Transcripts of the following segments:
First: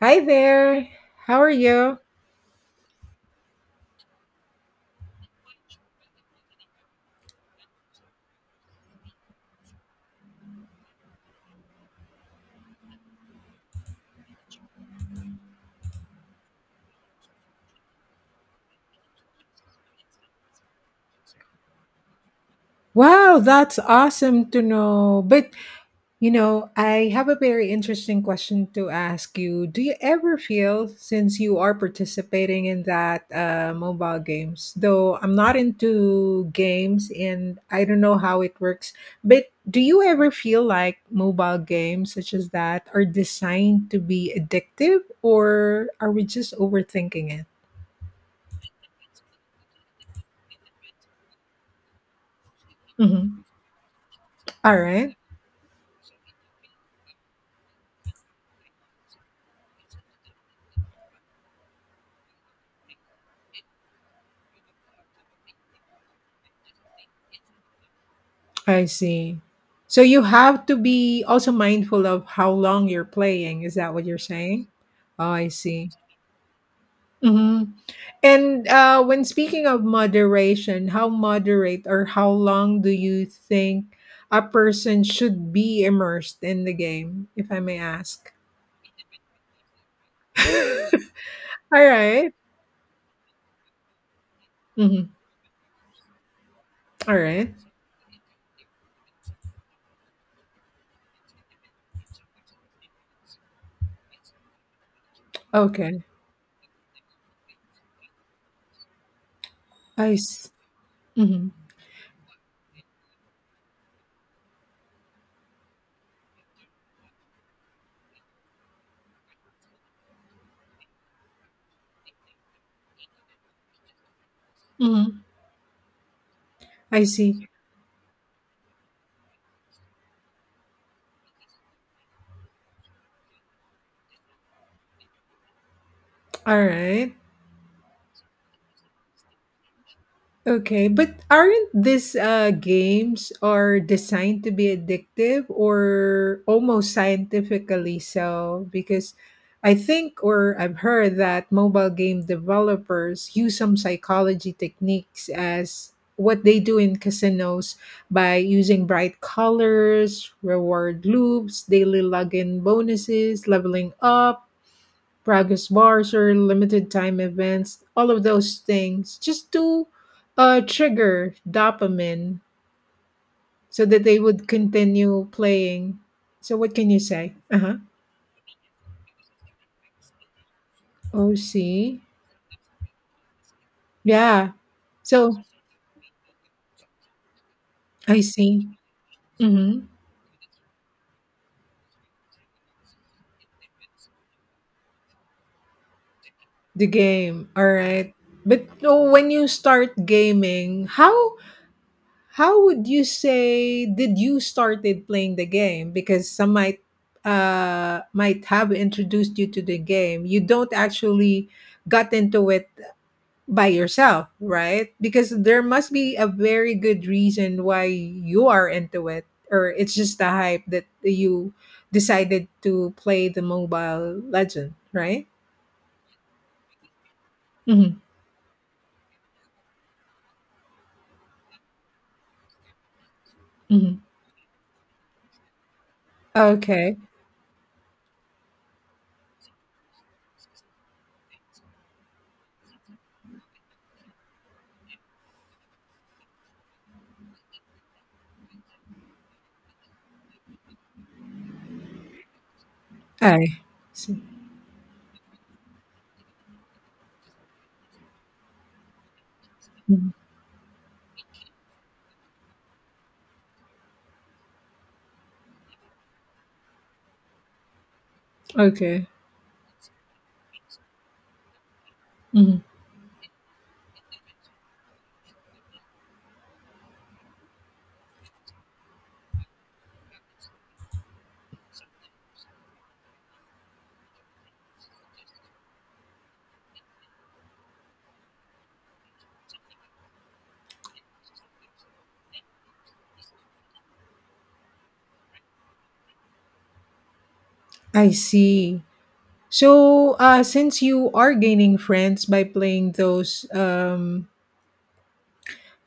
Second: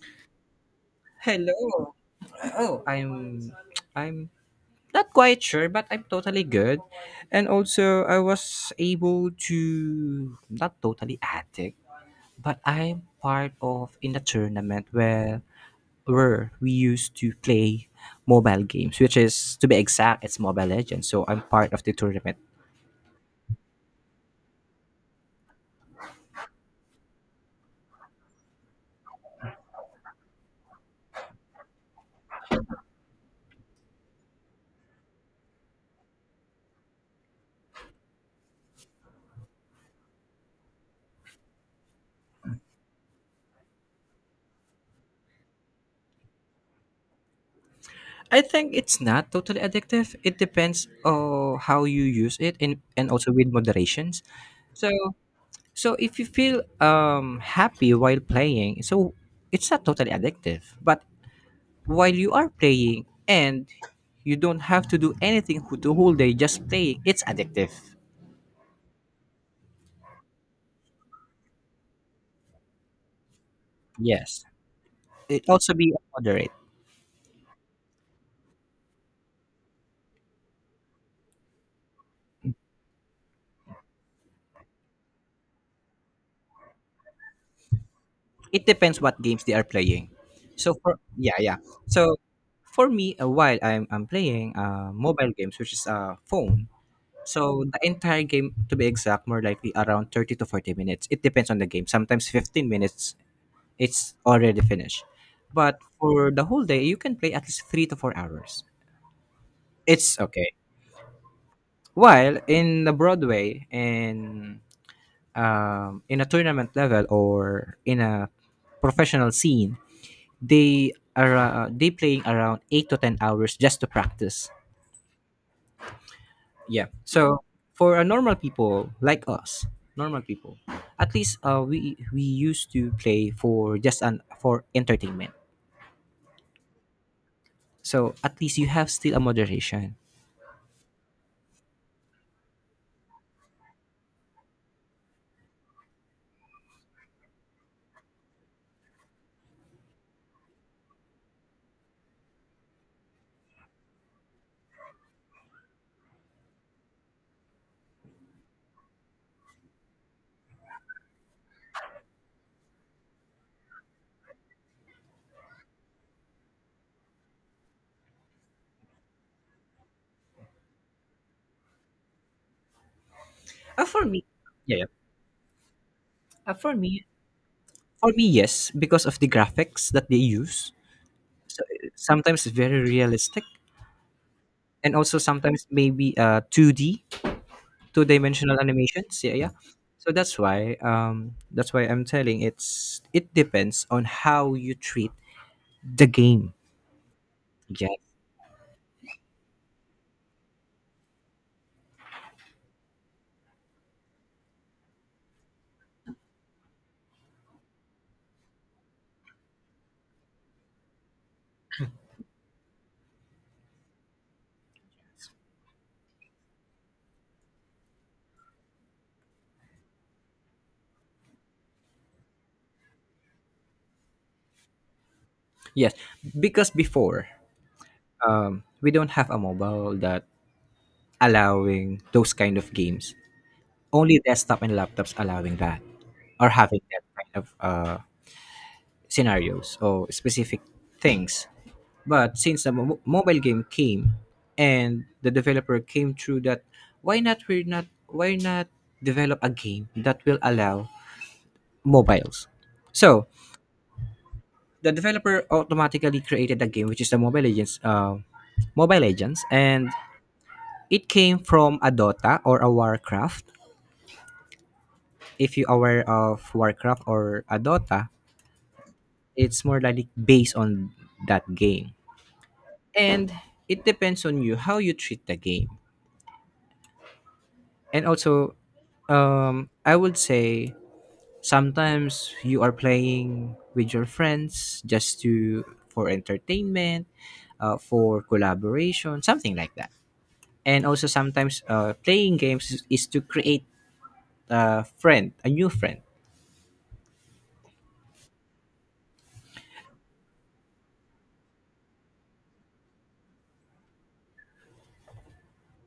Hi there. How are Hello. you? Oh, I'm not quite sure, but I'm totally good. And also I was able to not totally addict, but I'm part of in the tournament where we used to play mobile games, which is to be exact, it's Mobile Legends. So I'm part of the tournament. Wow, that's awesome to know. But, I have a very interesting question to ask you. Do you ever feel, since you are participating in that mobile games, though I'm not into games and I don't know how it works, but do you ever feel like mobile games such as that are designed to be addictive or are we just overthinking it? I think it's not totally addictive. It depends on how you use it and also Mhm. with moderations. All So right. So if you feel happy while playing, so it's not totally addictive. But while you are playing and you don't have to do anything the whole day, just playing, it's addictive. I see. So you have to be also mindful of how long you're playing. Is that what you're Yes. saying? Oh, It I also see. be moderate. Hmm. And when speaking of moderation, how moderate or how long do you think a person should be immersed in the game, if I may ask? It depends what games they are playing. So for yeah, yeah. All So right. for me, while I'm playing Mhm. mobile games, which is a phone. All right. So the entire game, to be exact, more likely around 30 to 40 minutes. It depends on the game. Sometimes 15 minutes it's already finished. But Okay. for the whole day, you can play at least 3 to 4 hours. I It's s- okay. mhm. While in the Broadway and in a tournament level or in a professional scene, they are they playing around 8 to 10 hours just to practice. Mhm. Yeah. I So see. for a normal people like us, normal people, at least we used to play for just an for entertainment. All right. So at least you have still a moderation. Okay, but aren't these games are designed to be addictive or almost scientifically so? Because I think or I've heard that mobile game developers use some psychology techniques as what they do in casinos by using bright colors, reward loops, daily login bonuses, leveling up, progress bars or limited time events, all of those things, just to trigger dopamine so that For they me, would yeah, yeah. continue playing. uh, So, what for can you me, say? Uh huh. For me, yes, because of the graphics that they use. So OC. sometimes it's very realistic, Yeah. and also So, sometimes maybe two D, two I dimensional see. animations. Yeah, yeah. Hmm. So that's why I'm telling it's it depends on how you treat the game. The game. All Yeah. right. But oh, when you start gaming, how would you say did you started playing the game? Because some might have introduced you to the game. You don't actually got into it by yourself, right? Because there must be a very good reason why you are into it, or it's just the hype that you decided to play the mobile legend, right? Yes, because before Hmm. We don't have a mobile that allowing those kind of games. Hmm. Only desktop and laptops allowing that or having Okay. that kind of scenarios or specific things. But since the mobile game came and the developer came through that, why not we not why not develop a game that will allow mobiles? So I see. the developer automatically created a game which is the Mobile Legends, Mobile Legends, and Mhm. it came from a Dota or a Warcraft. If you're aware of Warcraft or a Dota, Okay. it's more likely based on that game. Mhm. And it depends on you how you treat the game and also I would say sometimes you are playing with your friends just to for entertainment, for collaboration, something like that. And also sometimes playing games is to create a friend, a new friend. I see. So, since you are gaining friends by playing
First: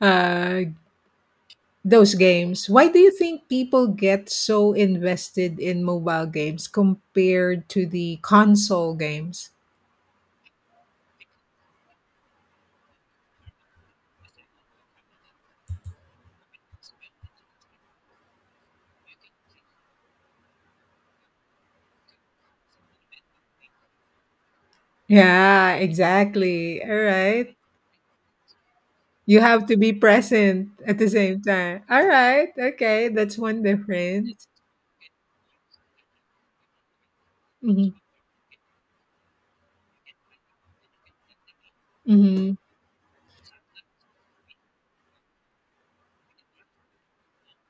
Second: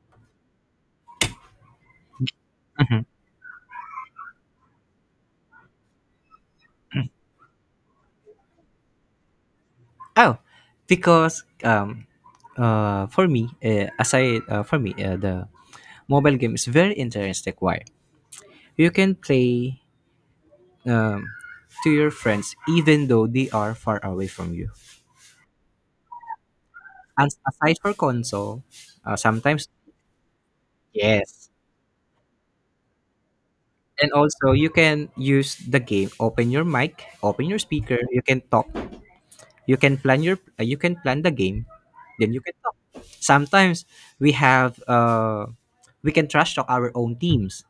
uh, those games, why do you think people get so invested in mobile games compared to the console games? Oh, because for me, aside for me, the mobile game is very interesting. Why? You can play um, to your friends even though they are far away from you. Yeah, exactly. All And right. aside for console, You have sometimes to be present at the same yes. time. All right. Okay, that's one And difference. also you can use the game. Open your mic, open your Mm-hmm. speaker. You can talk. You can plan your. You can plan the game. Then you Mm-hmm. can talk. Sometimes we have. We can trash talk our own teams.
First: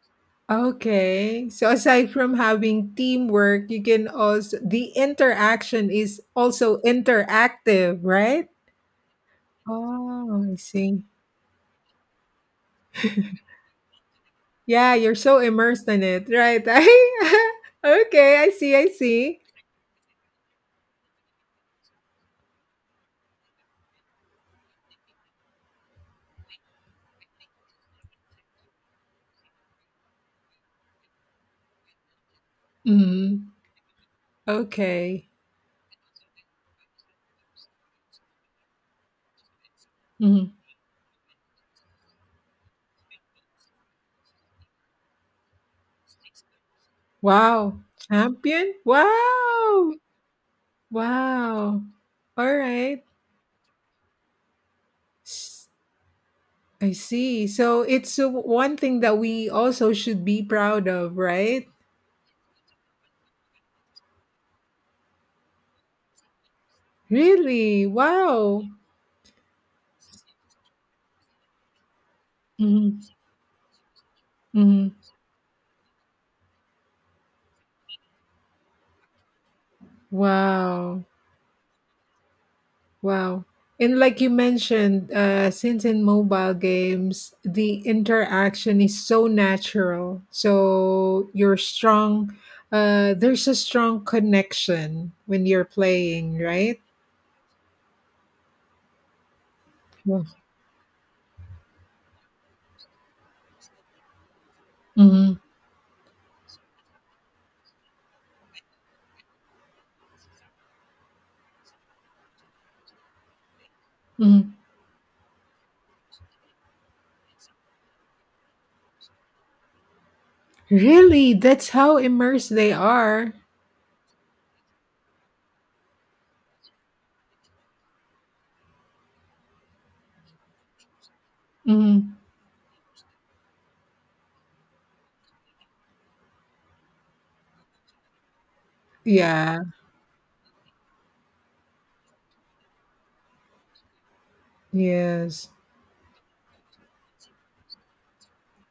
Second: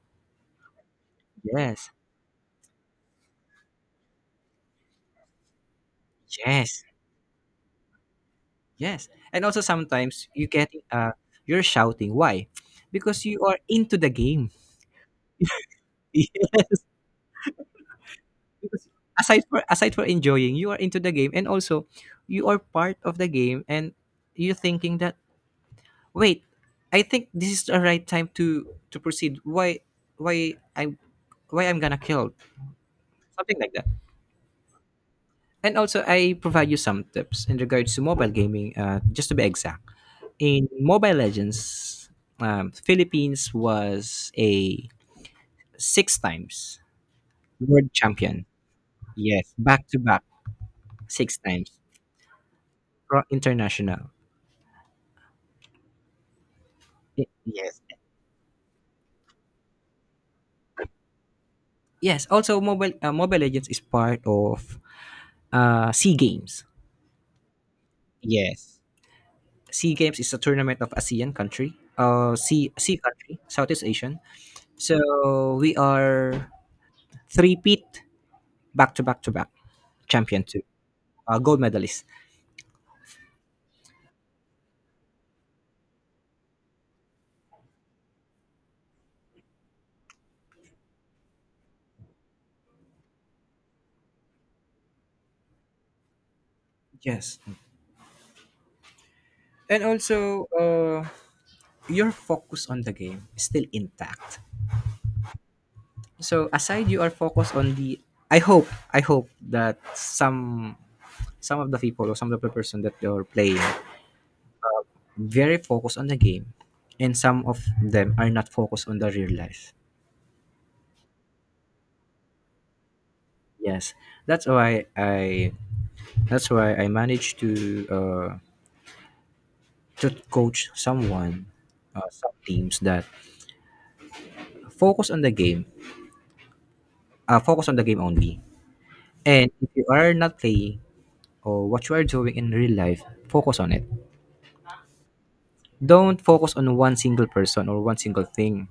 Okay. So Yes. aside from having teamwork, you can also the interaction is also Yes. interactive, right? Yes. And also sometimes you Oh, I get see. You're shouting. Why? Because you are into the game. Yeah, you're so immersed in it, right? Yes. Okay, I see, I Because see. aside for enjoying, you are into the game and also you are part of the game and you're thinking that wait, I think this is the right time to proceed. Why I why I'm gonna kill, Mhm. something like that. Okay. And also I provide you some tips in regards to mobile gaming. Just to be exact, Mhm. in Mobile Legends, Philippines was a six times Wow. world champion. Champion? Yes, back Wow. to back six times Wow. All right. International. S- I see. So Yes. it's one thing that we also should be proud of, right? Yes, also Mobile Legends is part of Sea Games. Really? Wow. Yes. Sea Games is a tournament of ASEAN country, sea sea Hmm. country, Southeast Asian. Hmm. So we are three peat, back to back to back champion too, Wow. Gold medalist. Wow. And like you mentioned, since in mobile games, the interaction is so natural. So you're strong. There's a strong connection when you're playing, right? Yes, and Yeah. also your focus on the game is still intact. Hmm. So aside, you are focused on the. I hope I hope that some of the people or some of the person that you're playing Hmm. very focused on the game and some of them are not focused on the real life. Really? That's how immersed they are. Yes, that's why i that's why I managed to coach someone, Hmm. Some teams that focus on the game, focus on the game only. And Yeah. if you are not playing or what you are doing in real life, focus on it, Yes. don't focus on one single person or one single thing.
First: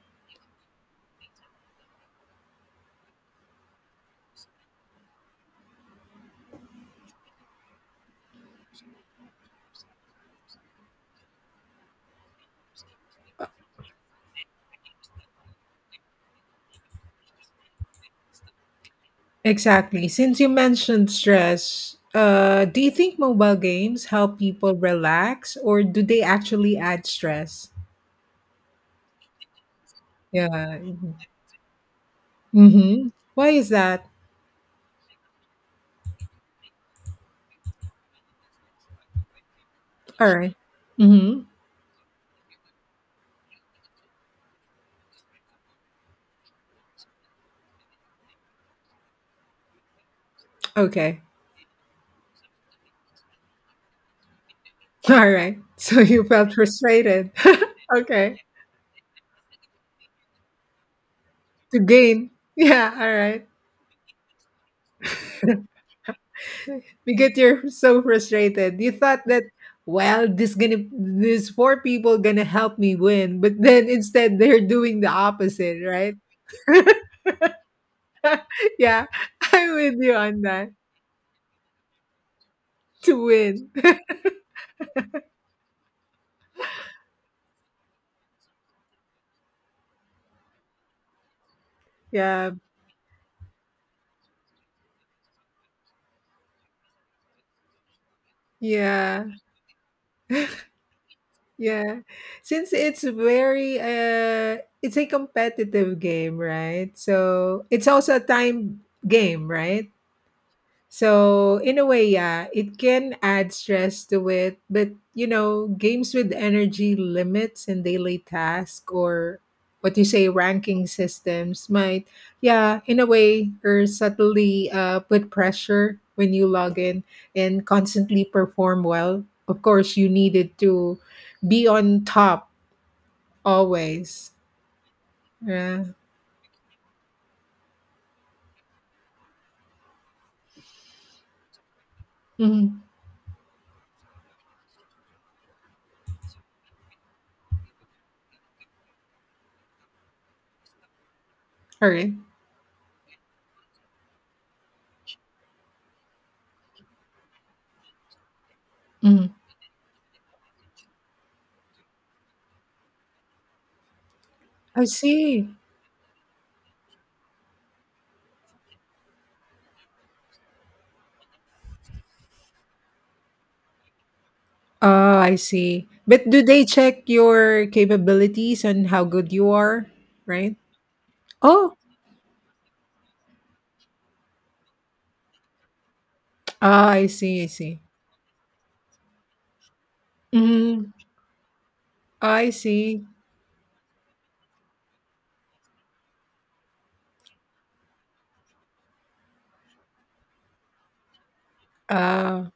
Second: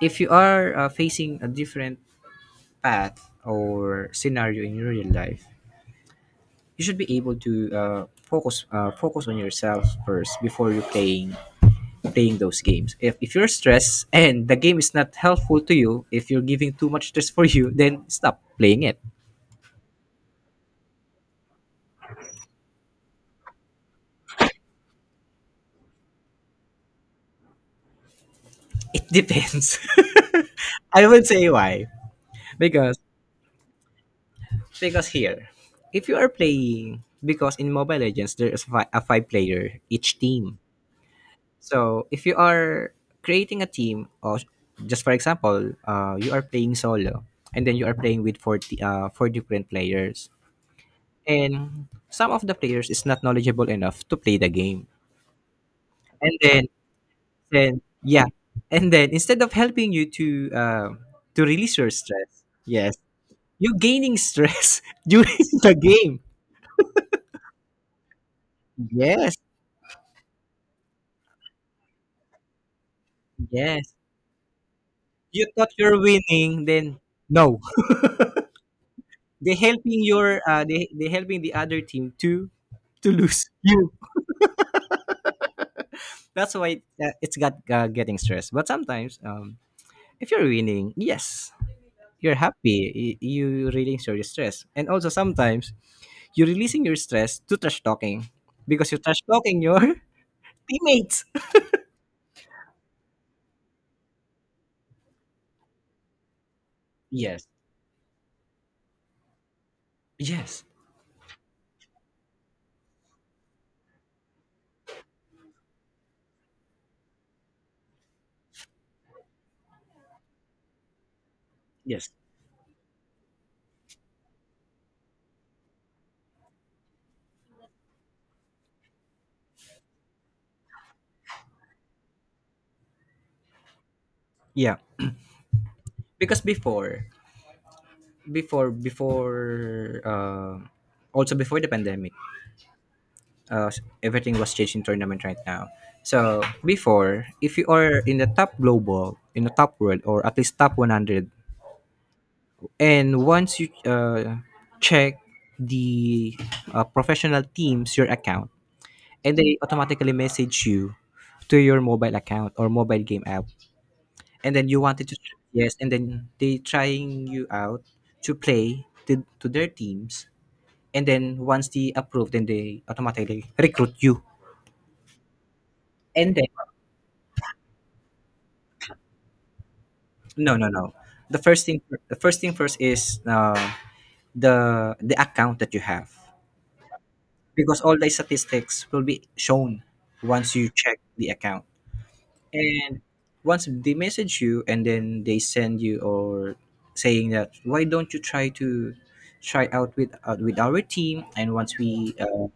If you are facing a different path or scenario in your real life, you should be able to focus on yourself first before you playing those games. If you're stressed and the game is not helpful to you, if you're giving too much stress for you, then stop playing it. Exactly. Since you mentioned stress, do you think mobile games help people relax or do they actually add stress? It depends. Yeah. I will say why, because Mm-hmm. Why is that? Here, if you are playing because in Mobile Legends there is a five player each All right. team. Mm-hmm. So if you are creating a team, or just for example, you are playing solo, and then you are playing with 40, four different players, Okay. and some of the players is not knowledgeable enough to play the game, All right. So you and felt then frustrated. then yeah, Okay. and then instead of helping you to release To your gain. stress, Yeah. yes, All right. you gaining stress during the game. Because you're so frustrated. You thought Yes, that, well, this gonna these four people gonna help me win, but then yes. instead they're doing the You thought opposite, you're right? winning, then no. Yeah, They I'm with helping you on your that. They helping the other team to to To lose win. you. That's why it's got getting stressed. But sometimes, if you're winning, yes, you're Yeah. happy. You release your stress, and also sometimes you're releasing your stress to trash talking, because you're trash Yeah. talking your teammates. Yeah. Since it's very it's a competitive game, right? Yes, So it's also a time game, right? yes, So in a way, yeah, it can add stress to it, but games with energy limits and daily tasks or what you say ranking systems might, yes, yeah, in a way, or subtly put pressure when you log in and constantly perform well. Of course, you needed to be on top always. yeah. Yeah. Because before, before, uh, before the pandemic, Mhm. uh, everything was changed in tournament right now. So before, if you are in the top global, in the top world, or at least top 100, All right. and once you check the professional teams your account, Mhm. and they automatically message you to your mobile account or mobile game app, and then you I wanted to, see. yes, and then they trying you out to their teams, and then once they approve, then they automatically recruit you, Ah, I see. But and do then they check your capabilities and how good you are, right? no, no, no. The first Oh, thing, the first thing first is the account that you have, ah, I see, I see. because all the statistics will be shown once you Mm, check the account. I And see. once they message you, and then they send you or saying that why don't you try to try out with our team? And once we Uh, uh,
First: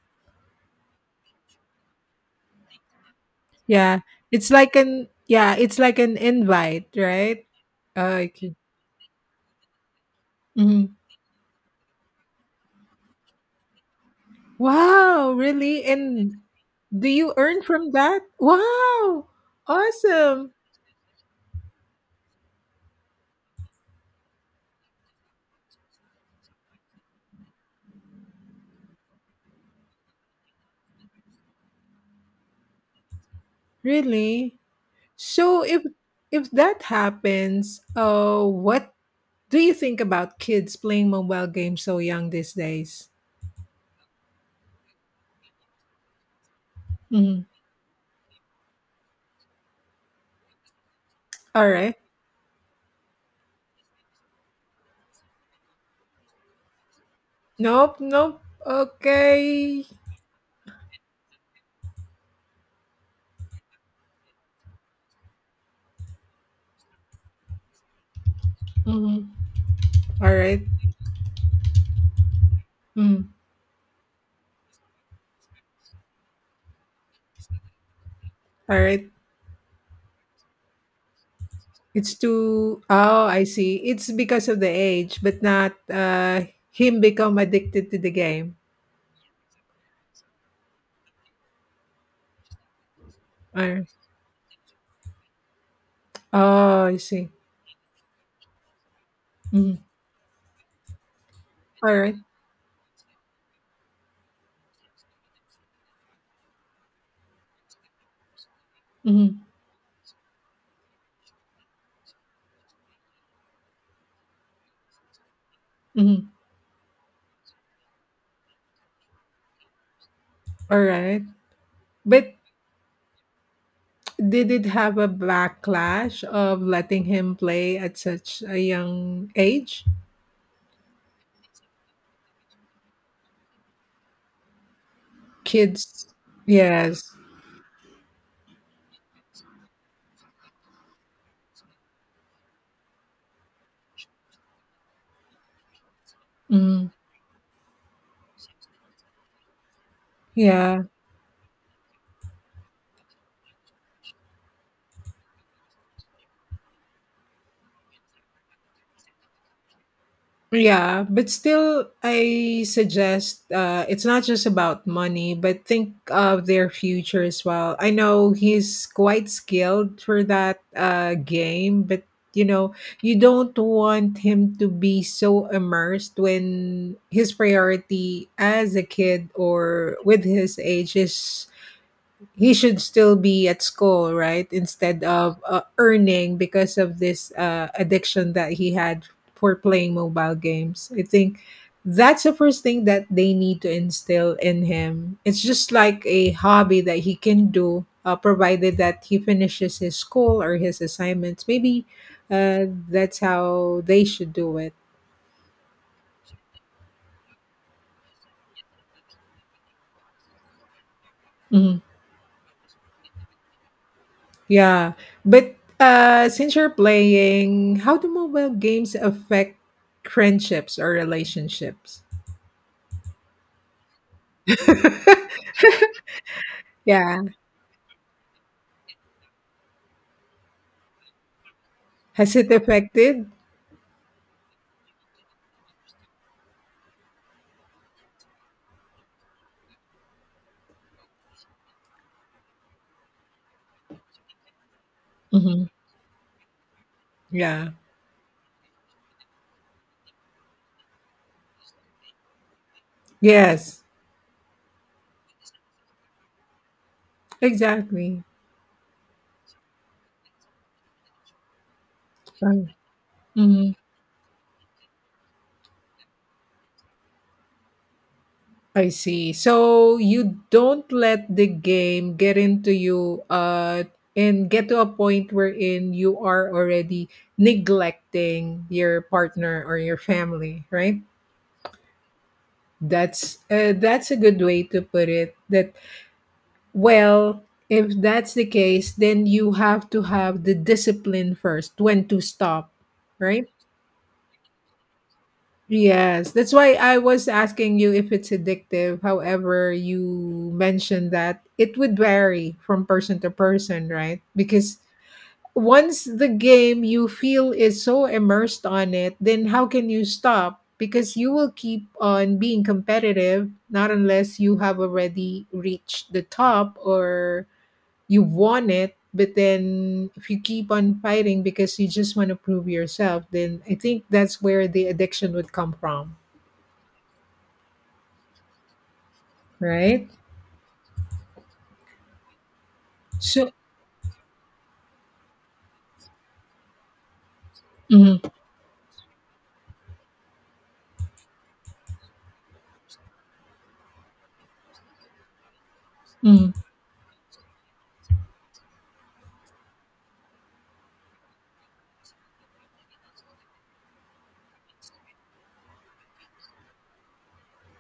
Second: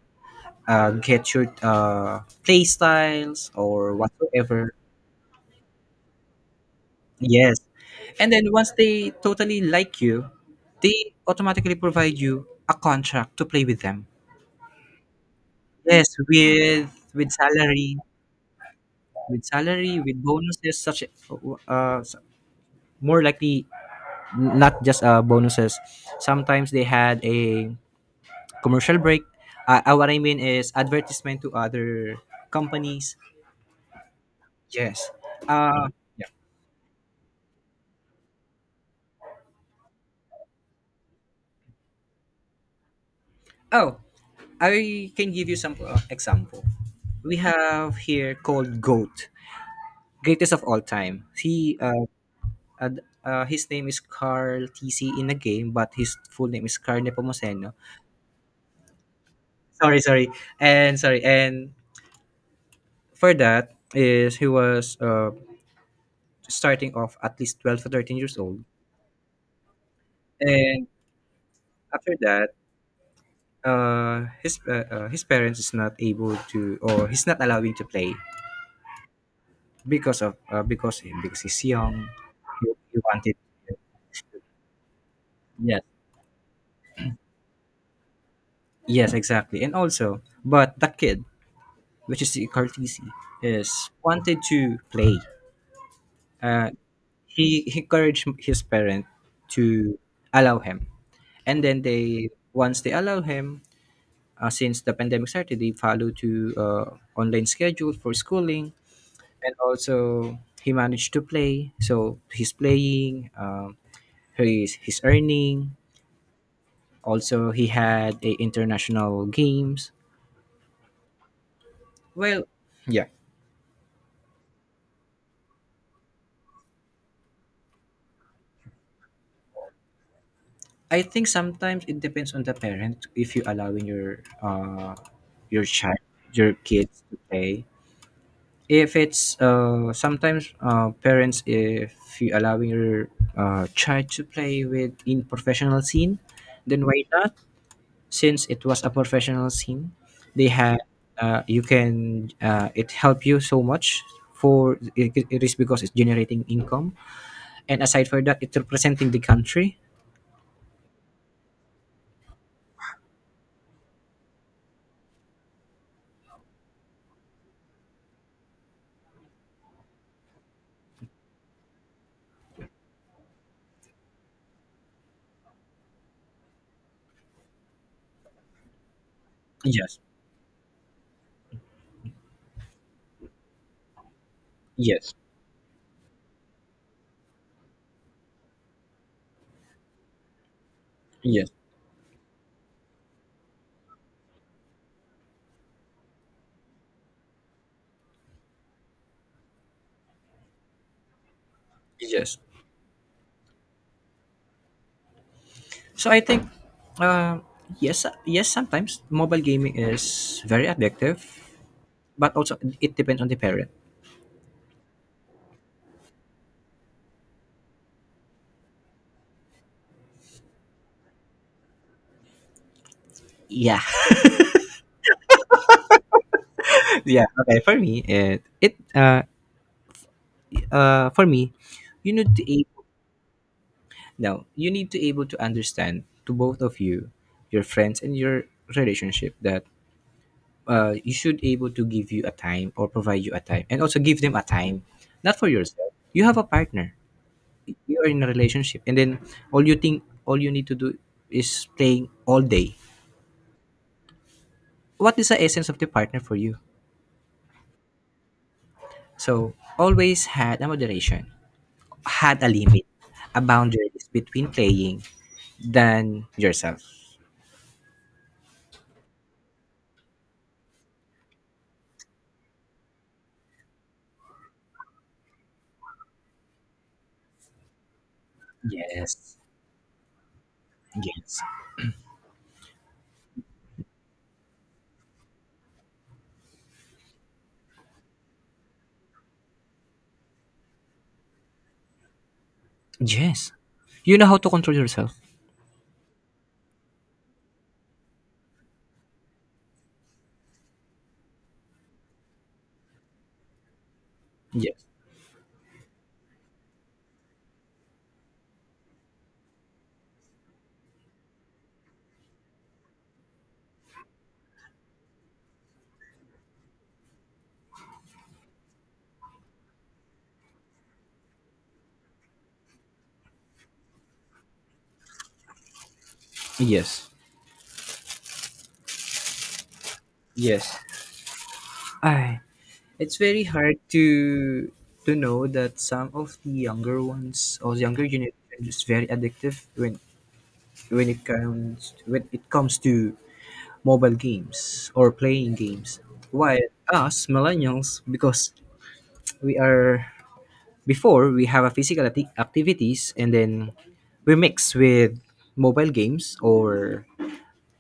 uh, get your play styles or yeah, it's whatsoever, like an yeah, it's like an invite, right? yes. And then Okay. once they totally like you, Mhm. they automatically provide you a contract to play with them. Wow, really? Yes, And do with you earn from salary, that? Wow, with salary, with awesome. bonuses such uh s- more likely not just bonuses. Sometimes they had a commercial break. What I mean is advertisement to other companies. Really? Yes. So if Uh, yeah. if that happens, what do you think about kids playing mobile games so young these days? Oh, I can give you some example. We Mhm. have here called goat, greatest of all time. All right. His name is Carl TC in the game, but his full name is Carl Nepomuceno. Nope. Nope. Okay. Sorry, sorry, and sorry, and for that is he was starting off at least 12 to 13 years old, Mhm. All right. and after that Mm. His parents is not able to or he's not allowing to play All right. because of because he's young. It's He, too. he Oh, wanted I see. It's because of the age, but not Yes, him become addicted to the game. yes, exactly. And also but that kid, which is Cartesi, All right. is wanted to play. Uh, Oh, I see. He encouraged his parent Mhm. to allow him, and then All right. they once they allow him, since the pandemic started, they follow to online schedule for schooling, Mhm. and also he managed to play. So he's playing. He's earning. Mhm. Also, he had a international games. All right. But Well, yeah. did it have a backlash of letting him play at such a young age? I think sometimes it depends on the parent if you allowing your child, Kids your yes. kids to play. If it's sometimes parents if you allowing your child to play with in professional scene, Mm. then why not? Since it was a professional scene, they Yeah, had you can it help you so much for it, it is because it's generating income and aside for that it's representing the country. yeah, but still I suggest it's not just about money, but think of their future as well. I know he's quite skilled for that game, but you know, you don't want him to be so immersed when his priority as a kid or Yes. with his age is he should still be at school, right? Instead Yes. of earning because of this addiction that he had for playing mobile games. I think Yes. that's the first thing that they need to instill in him. It's just like a hobby that he can do, provided that he finishes his school or his assignments. Maybe Yes. That's how they should do it. So I think, uh, yes, yes, sometimes mobile gaming is very addictive, but also it depends on the parent. Yeah, but since you're playing, how do mobile games affect friendships or relationships? Yeah, Yeah, yeah. Okay, for me, it for me, you has need to it able, affected? now you need to able to understand to both of you, your friends and your relationship, that you should able to give you a time or provide you a time and also give them a time, not for Hmm. yourself. You have a partner, Yeah. you are in a relationship and then all you think all you need to do is playing all day. Yes. What is the essence of the partner for you? Exactly. So always had a moderation, had a limit, a Mm-hmm. boundaries between playing than yourself. I see. So you don't let the game get into you, and get to a point wherein you are already neglecting your Yes, partner or your family, right? yes, That's a good way to put it. That well, if that's the case, then you have to have the discipline first when to stop, right? yes, you know how to control yourself. Yes, that's why I was asking you if it's addictive. However, you mentioned that it would vary from person to person, right? Because Yes, once the game you feel is so immersed on it, then how can you stop? Because you will keep on being competitive, not unless you have already reached the top or you won it. But then if you keep on fighting because you just want to prove yourself, then I think that's where the addiction would come from, yes, right? yes. I, it's very So, hard to know that some of the younger ones or younger mhm, generation is very addictive when when it comes to mobile games or playing games, mhm, while us millennials, because we are before we have a physical activities and then we mix with mobile games or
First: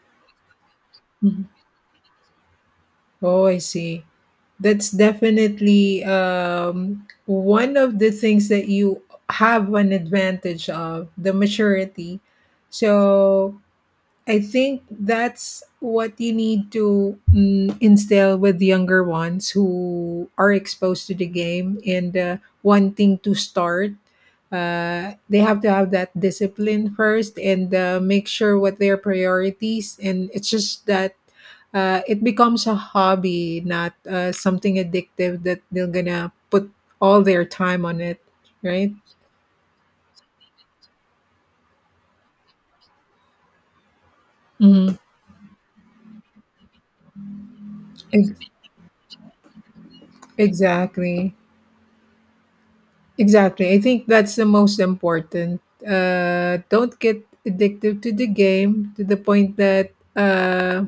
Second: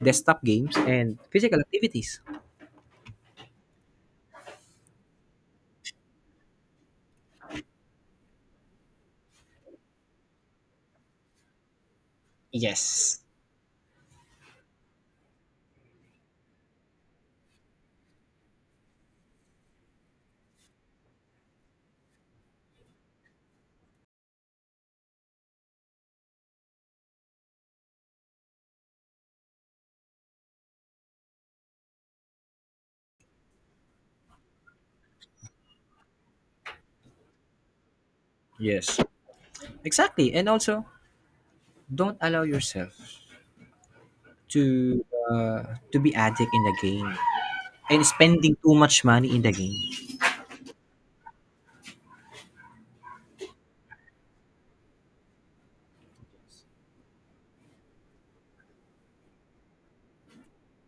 desktop games and mhm. physical activities. Oh, I see. That's definitely one of the things that you have an advantage of the maturity. Yes, So I think that's what you need to instill with younger ones who are exposed to the game and wanting to start. They have to have that discipline first and make sure what their priorities. And it's just that it becomes a hobby, not something addictive that they're gonna put all their time on it, right? yes, exactly. And also don't allow yourself Hmm. to uh, to be addict in the game and Ex- spending too much money in the game. exactly. Exactly. I think that's the most important. Don't get addicted to the game to the point that uh,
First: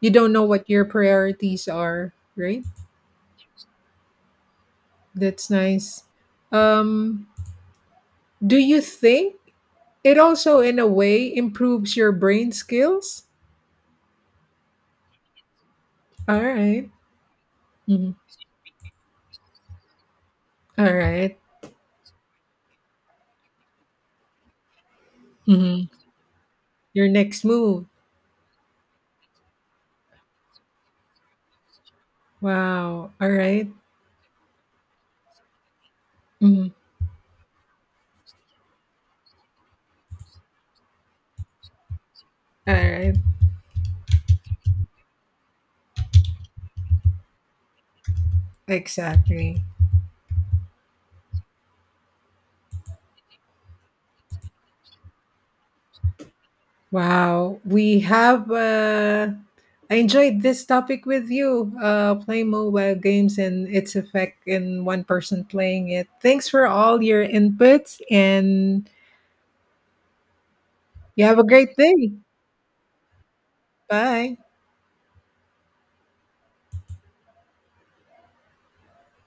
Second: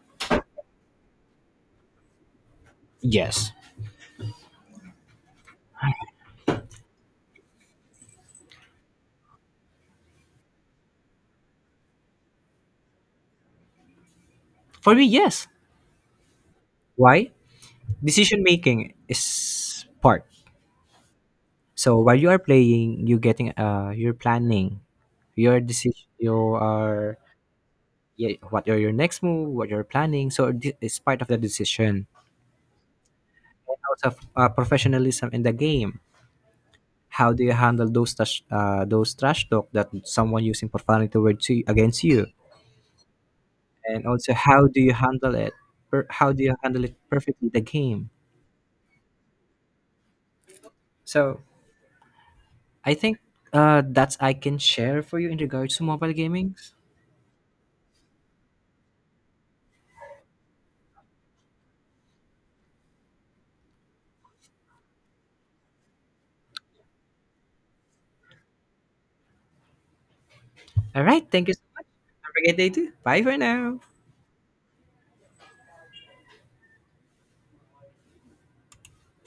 you don't know what your priorities are, right? Yes. That's nice. Um, do you think it also, in a way, improves your brain skills? For me, yes. All right. Why? Mhm. Decision making is part. All right. So while you are playing you getting you're planning your Mhm. decision, you Your are, next move. yeah, what are your next move, what you're planning, so it's part of the decision. Wow. All right. And also professionalism in the game. Mhm. How do you handle those trash talk that someone using profanity towards you, against you, All right. and also how do you handle it, how do you handle it perfectly the game. Exactly. So I think, that's I can share for you in regards to mobile gaming. Wow, we have. I enjoyed this topic with you. Playing mobile games and its effect in one person playing it. Thanks for all your inputs, and All you right. have a Thank you so great much. day. Have a great day too. Bye for now. Bye.